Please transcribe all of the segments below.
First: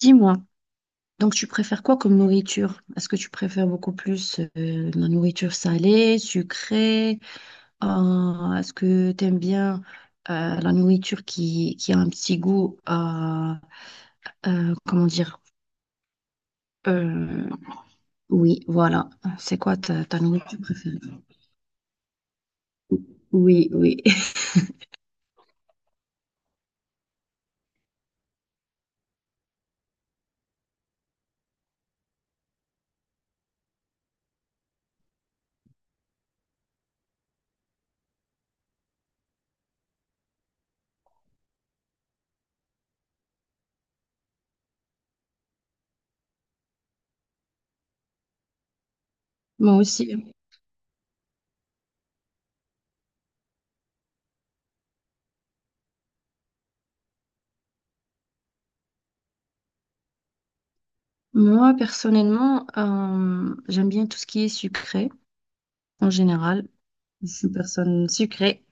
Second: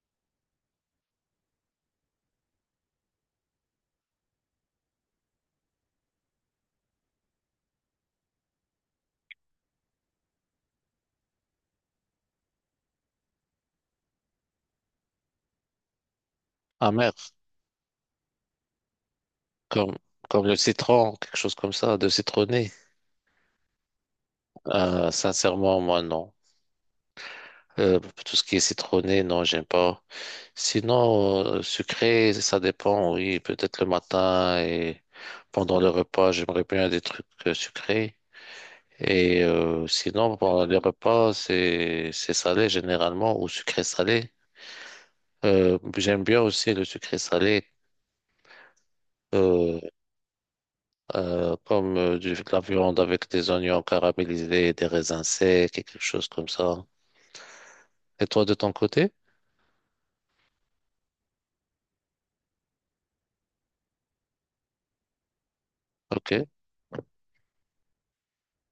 Dis-moi, donc tu préfères quoi comme nourriture? Est-ce que tu préfères beaucoup plus la nourriture salée, sucrée? Est-ce que tu aimes bien la nourriture qui a un petit goût, comment dire? Amer, Euh, oui, voilà. C'est quoi comme, ta comme le nourriture préférée? citron, quelque chose comme ça, de citronné. Oui, oui. Sincèrement, moi, non. Tout ce qui est citronné, non, j'aime pas. Sinon, sucré, ça dépend, oui. Peut-être le matin et pendant le repas, j'aimerais bien des trucs sucrés. Et sinon, pendant les repas, c'est salé généralement ou sucré salé. J'aime bien aussi le sucré salé. Moi aussi. Comme de la viande avec des oignons caramélisés, des raisins secs et quelque chose comme ça. Et toi, de ton côté? Moi, personnellement, j'aime bien tout ce qui est sucré en Ok. général. Je suis une personne sucrée.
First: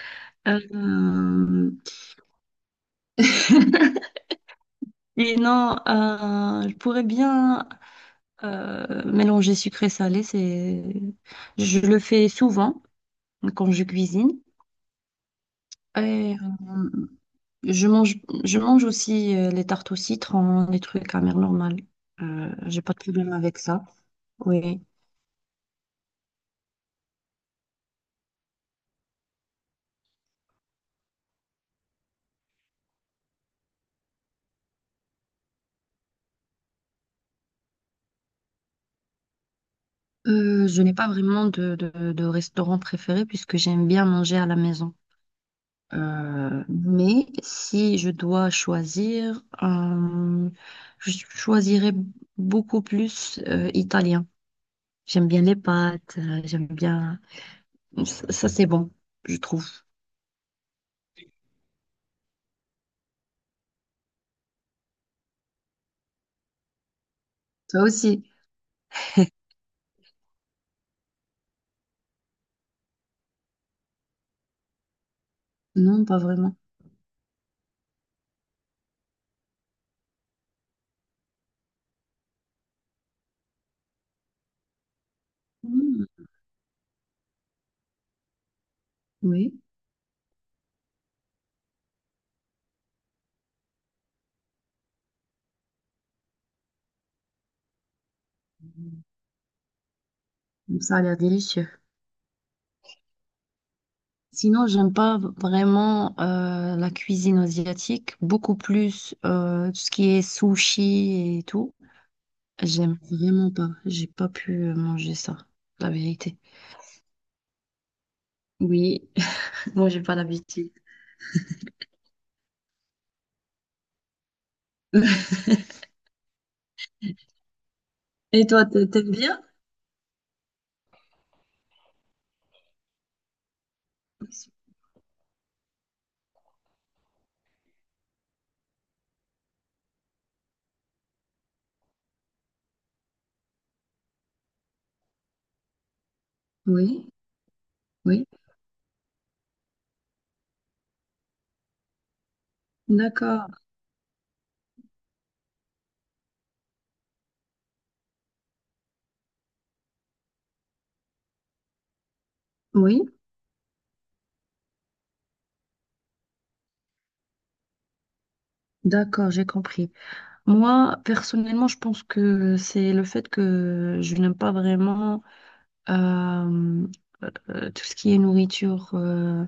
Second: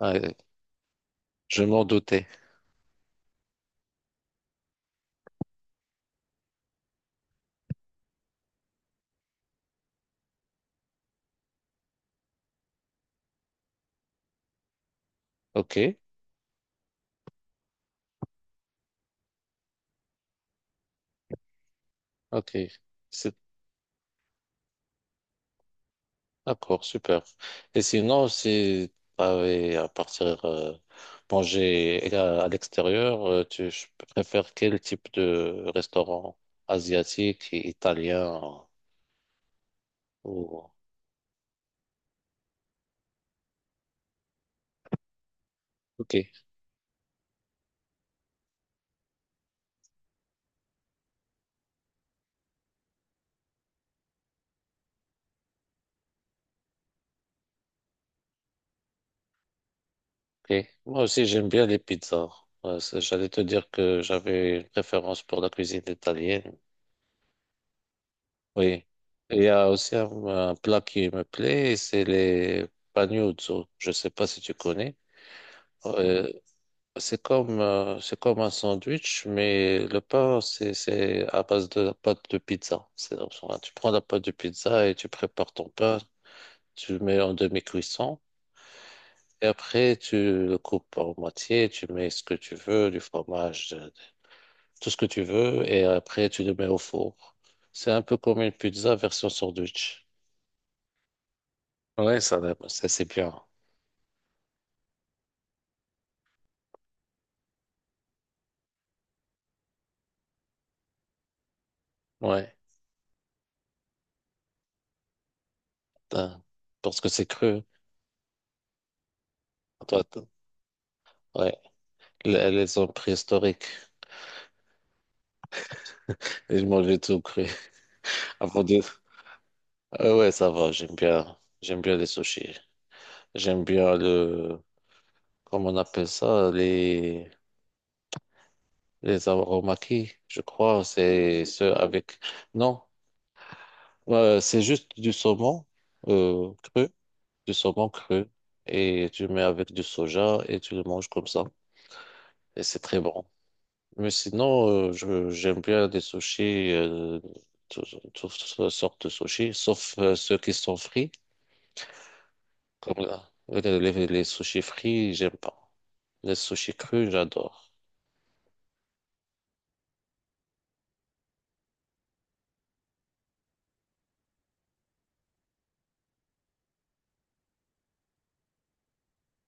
Ah, je Euh, m'en doutais. Et non, je pourrais bien mélanger sucré-salé. Je le fais souvent quand je cuisine. Ok, Et euh, je mange, je mange aussi les tartes au citron, les trucs à mère normale. ok, J'ai pas de problème c'est avec ça. Oui. d'accord, super. Et sinon, si tu avais à partir manger à l'extérieur, tu je préfères quel type de restaurant, asiatique, italien ou... Je n'ai pas vraiment de restaurant préféré puisque j'aime bien manger à la maison. Ok. Mais si je dois choisir, je choisirais beaucoup plus italien. J'aime bien les pâtes, j'aime bien... Ça, c'est bon, je trouve. Ok, moi aussi, j'aime bien les pizzas. Ouais, j'allais te dire que j'avais une préférence pour la cuisine italienne. Toi aussi? Oui. Et il y a aussi un plat qui me plaît, c'est les panuzzo. Je ne sais pas si tu connais. Non, pas Euh, vraiment. c'est comme, c'est comme un sandwich, mais le pain, c'est à base de la pâte de pizza. Enfin, tu prends la pâte de pizza et tu prépares ton pain, Mm, tu le mets en demi-cuisson. Et oui. après, tu le coupes en moitié, tu mets ce que tu veux, du fromage, tout ce que tu veux, et après, tu le mets au four. C'est un peu comme une pizza version sandwich. Hmm, ça a l'air délicieux. Ouais, ça dépend, ça c'est bien. Sinon, j'aime pas vraiment la cuisine asiatique, beaucoup plus tout ce qui est sushi et tout. Ouais, J'aime vraiment pas. J'ai pas pu manger ça, la vérité. putain. Parce que c'est cru. Oui, moi j'ai Toi, pas l'habitude. ouais, les hommes préhistoriques, ils mangeaient tout cru. Et Avant toi, de... t'aimes bien? Ah ouais, ça va, j'aime bien. J'aime bien les sushis. J'aime bien le... Comment on appelle ça? Les aromaki, je crois. C'est ceux avec... Non, c'est juste du saumon cru. Oui, Du saumon oui, cru et tu le mets avec du soja et tu le manges comme ça. Et c'est très bon. d'accord, Mais sinon, j'aime bien des sushis, tout- toutes sortes de sushis, sauf ceux qui sont frits, oui, comme là. Les, les sushis frits, j'aime pas. Les sushis crus, j'adore. d'accord, j'ai compris. Moi, personnellement, je pense que c'est le fait que je n'aime pas vraiment euh, tout ce qui est nourriture, euh,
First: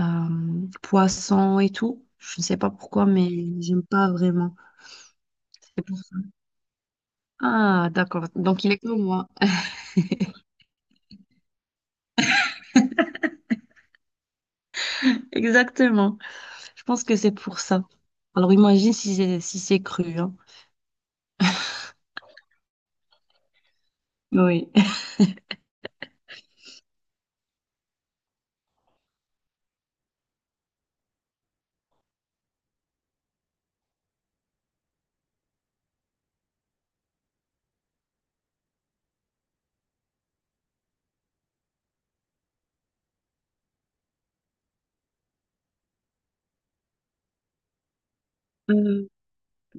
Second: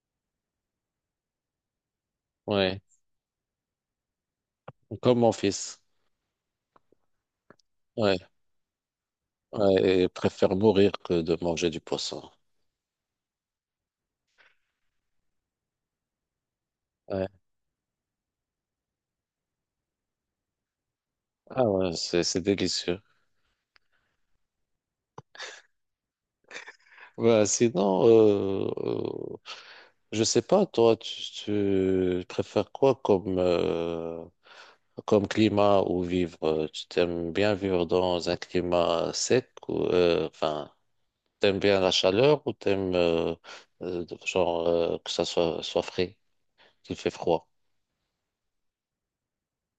euh, poisson et tout. Je ne sais pas Ouais, pourquoi, mais j'aime pas vraiment. comme mon fils. C'est pour ça. Ah, Ouais, d'accord, donc il est comme moi. ouais, et préfère mourir que de manger du poisson. Exactement, je pense que Ouais. c'est pour ça. Alors imagine si c'est si c'est cru, hein. Ah ouais, c'est délicieux. Oui. Bah, sinon, je sais pas, toi, tu préfères quoi comme, comme climat ou vivre? Tu t'aimes bien vivre dans un climat sec ou, enfin, t'aimes bien la chaleur ou t'aimes, genre, que ça soit, soit frais, qu'il fait froid? Euh,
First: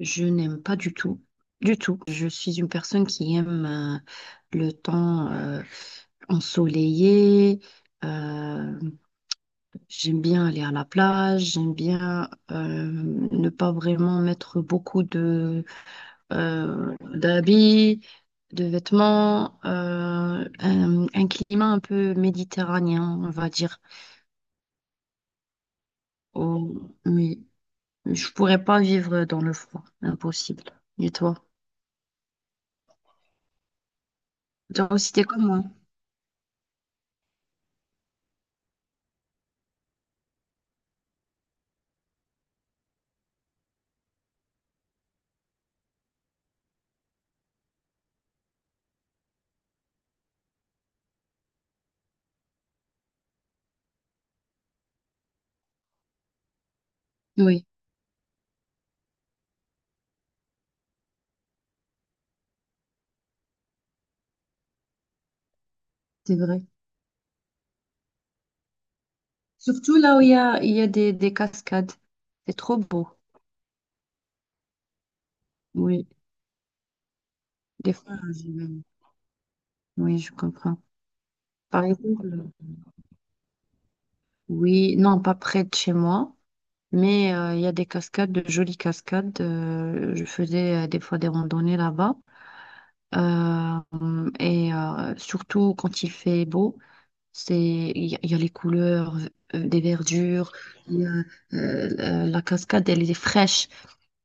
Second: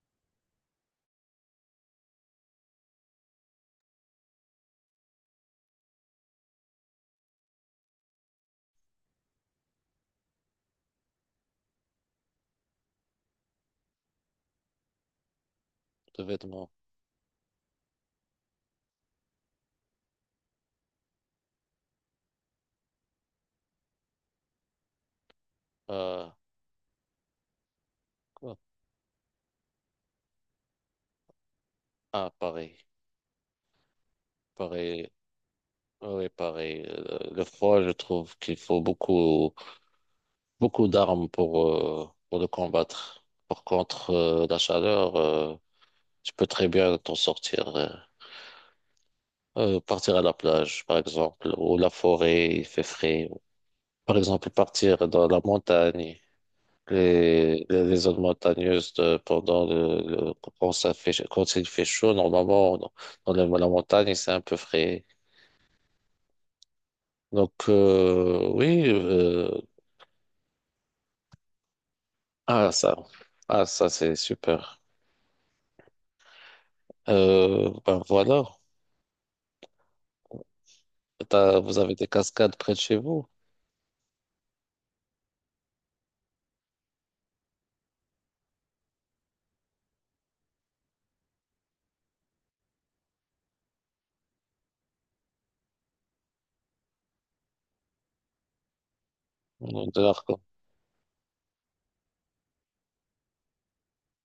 je n'aime pas du tout. Du tout. Je suis une personne qui aime le temps ensoleillé. euh, j'aime bien aller à la plage. J'aime bien ne pas vraiment mettre beaucoup de De vêtements. D'habits, de vêtements. Un climat un peu méditerranéen, on va dire. euh, Oh, oui. Je pourrais pas vivre dans le froid. Impossible. Et toi? ah, pareil, Genre pareil. aussi, t'es comme moi. Oui, pareil. Le froid, je trouve qu'il faut beaucoup, beaucoup d'armes pour le combattre. Par contre, la chaleur, tu peux très bien t'en sortir. Partir à la plage, par exemple, ou la forêt, il fait frais. Par exemple, partir dans la montagne, Oui, les zones montagneuses pendant quand ça fait, quand il fait chaud, normalement, dans, dans la la montagne, c'est un peu frais. c'est vrai. Donc, oui. Surtout là où il y a des cascades. C'est Ah, trop ça, beau. ah, ça c'est super. Oui, des Ben fois, voilà. j'y vais. Oui, je comprends. T'as- vous Par avez des exemple, cascades près de chez vous. oui, non, pas près de chez moi, mais il y a des cascades, de jolies cascades. Je faisais des fois des randonnées là-bas. Surtout quand il fait beau, c'est, il y a les couleurs des De l'arc. verdures. Il y a, la cascade, elle est fraîche.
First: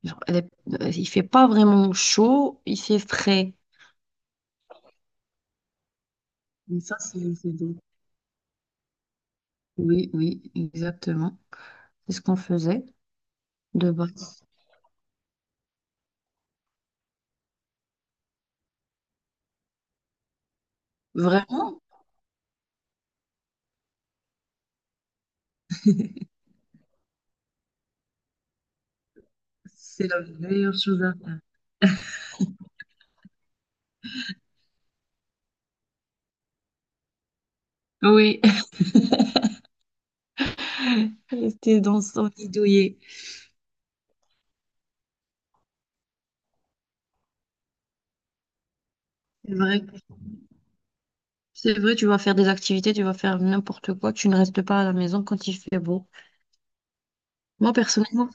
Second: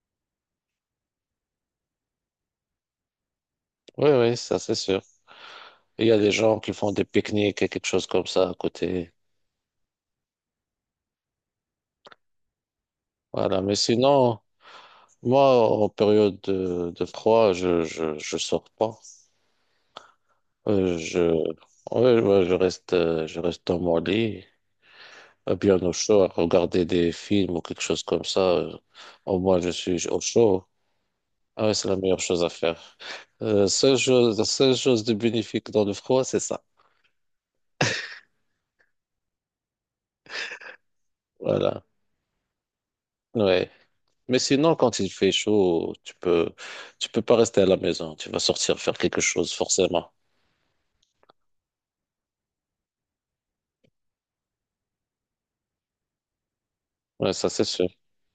Genre, elle est- il fait pas vraiment chaud, il fait frais. Oui, oui, ça c'est sûr. Il y a des gens qui Mais font ça, des c'est pique-niques et bon. quelque chose comme ça à côté. Oui, oui, exactement. C'est ce qu'on faisait Voilà, mais de sinon, base. moi, en période de froid, je sors pas. Euh, je, Vraiment, ouais, ouais, je reste dans mon lit. Bien au chaud, à regarder des films ou quelque chose comme ça. Au moins, je c'est suis au la chaud. meilleure chose à faire. Ah ouais, c'est la meilleure chose à faire. La seule chose de bénéfique dans le froid, c'est ça. Oui, rester Voilà. dans son lit douillet. Ouais. Mais sinon, quand il fait chaud, tu peux pas rester à la maison. Tu vas sortir faire quelque chose, C'est vrai. forcément. C'est vrai, tu vas faire des activités, tu vas faire n'importe quoi, tu ne restes pas à la maison quand il fait beau. Ouais, ça, c'est Moi, sûr. personnellement,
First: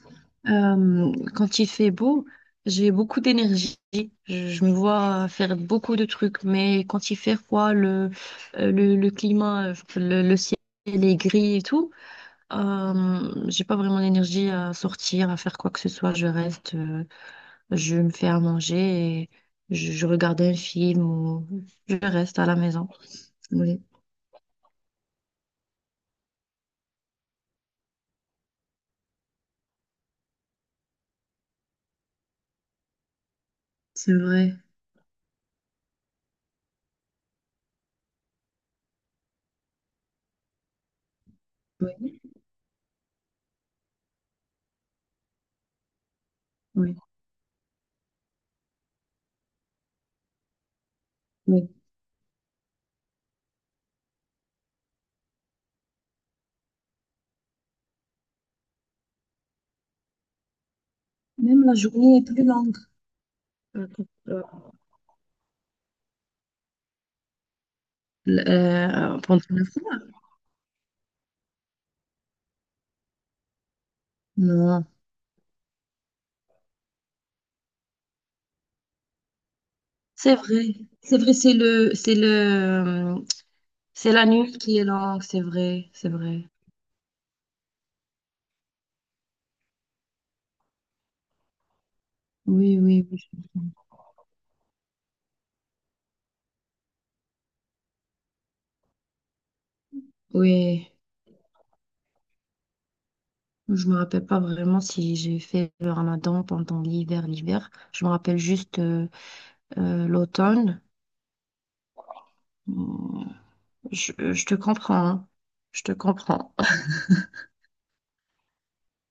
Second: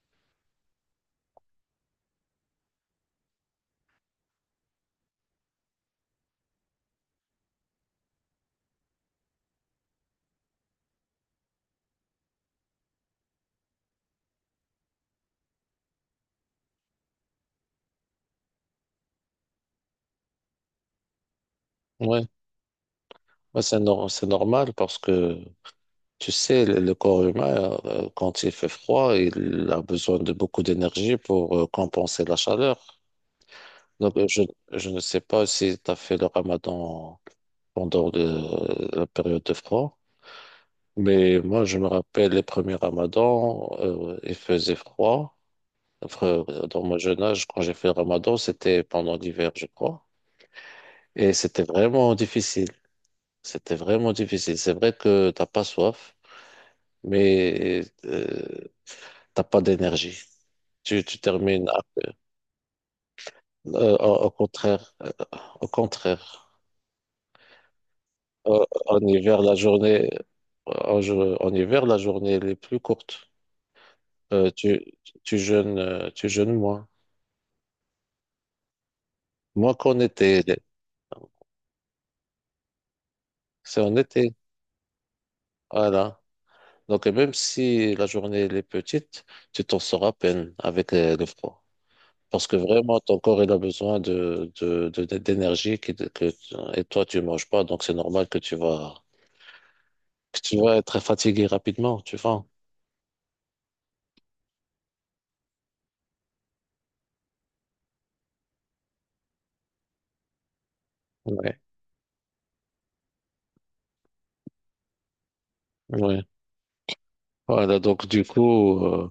Quand il fait beau, j'ai beaucoup d'énergie. Je me vois faire beaucoup de trucs, mais quand il fait froid, le climat, le ciel est gris et tout, j'ai pas vraiment l'énergie à sortir, à faire quoi que ce soit. Je reste, je me fais à manger et je regarde un film ou je Ouais. reste à la maison. Ouais, c'est Oui, nor- c'est normal parce que, tu sais, le corps humain, quand il fait froid, il a besoin de beaucoup d'énergie pour compenser la chaleur. c'est Donc, vrai. je ne sais pas si tu as fait le ramadan pendant la période de froid, mais moi, je me Oui, rappelle les premiers ramadans, il faisait froid. Enfin, dans oui, mon jeune âge, quand j'ai fait le ramadan, c'était pendant l'hiver, je crois. Et c'était oui. vraiment difficile. C'était vraiment difficile. C'est vrai que t'as pas soif, mais t'as pas d'énergie. Tu, tu Même termines la à- journée est plus longue. Euh, au contraire, au contraire. Euh, En hiver, pendant la le froid. journée, en, en hiver, la journée, elle est plus courte. Euh, tu, Non. Tu jeûnes moins. Moins qu'en C'est été. vrai, c'est vrai, C'est en c'est la été. nuit qui est longue, c'est vrai, c'est Voilà. vrai. Donc, et même si la journée, elle est petite, tu t'en sors à peine avec le froid. Parce que Oui, vraiment, oui, ton oui. corps, il a besoin d'énergie et toi, tu manges pas. Donc, c'est normal que que tu vas Oui. être fatigué rapidement, tu vois. Je me rappelle pas vraiment si j'ai fait le ramadan pendant l'hiver. Je me rappelle juste l'automne. Ouais. Mm. Je te comprends, hein. Je te Ouais. comprends. Voilà. Donc, du coup, euh,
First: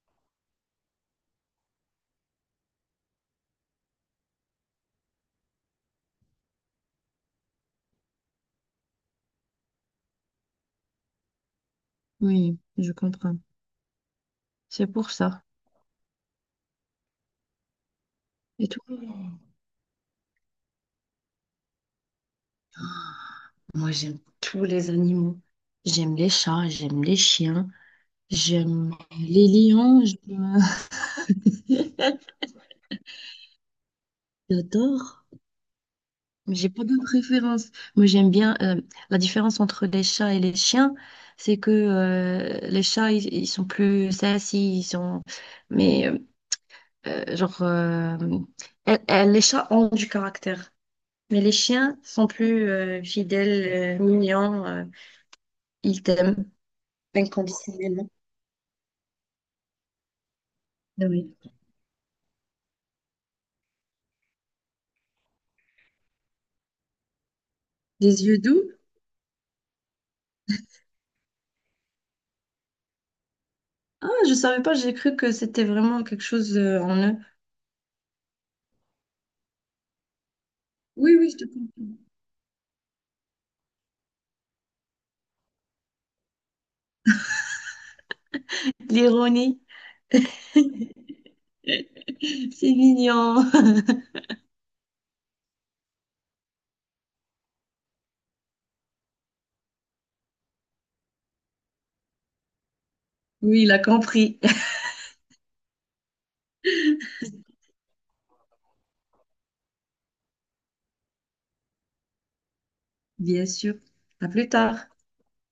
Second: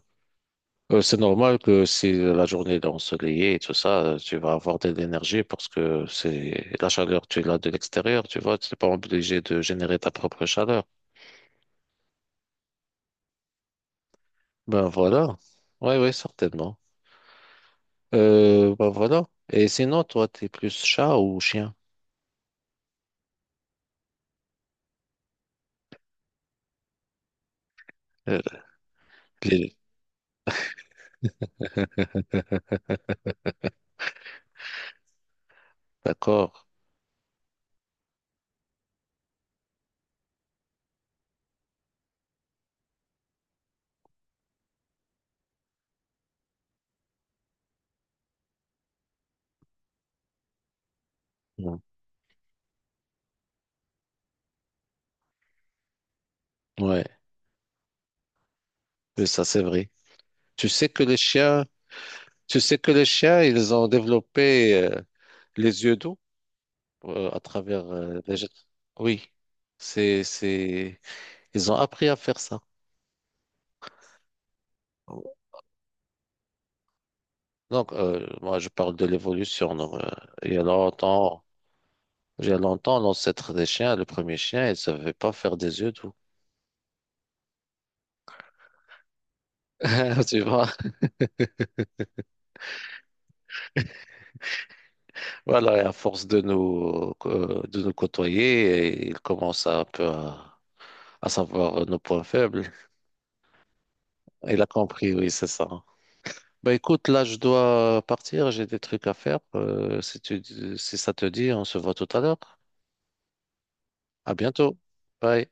Euh, c'est normal que si la journée est ensoleillée et tout ça, tu vas avoir de l'énergie parce que c'est la chaleur, tu l'as de l'extérieur, tu vois, tu n'es pas obligé de générer ta propre chaleur. Oui, je comprends. Ben C'est pour voilà. ça. Oui, oui, certainement. Et toi? Ben voilà. Et sinon, toi, t'es plus chat ou chien? Moi, j'aime tous les animaux. J'aime les chats, j'aime les chiens, Euh, j'aime les les- lions. J'adore. D'accord. J'ai pas de préférence. Moi, j'aime bien la différence entre les chats et les chiens, c'est que les chats, ils sont plus sassy, ils sont. Mais euh, genre, euh, les chats ont du caractère, mais les Mm. chiens sont plus fidèles, mignons, ils t'aiment Ouais, inconditionnellement. mais ça c'est vrai. Tu sais que Ah les oui. chiens, tu sais que les chiens, ils ont développé les yeux d'eau à travers Des les... yeux doux. Oui, c'est ils ont appris à faire ça. Ah, je savais pas. J'ai cru que c'était vraiment quelque chose en eux. Donc, moi, je parle de l'évolution. Non, il y a Oui, oui, longtemps, je te comprends. il y a longtemps, l'ancêtre des chiens, le premier chien, il ne savait pas faire des yeux doux. L'ironie, Tu vois? c'est mignon. Voilà, et à force de nous côtoyer, et il commence à, un peu à savoir nos points faibles. Oui, il a compris. Il a compris, oui, c'est ça. Bah écoute, là, je dois partir, j'ai des trucs à faire. Si ça te dit, on se voit tout à l'heure. Bien sûr. À À plus bientôt. tard. Bye.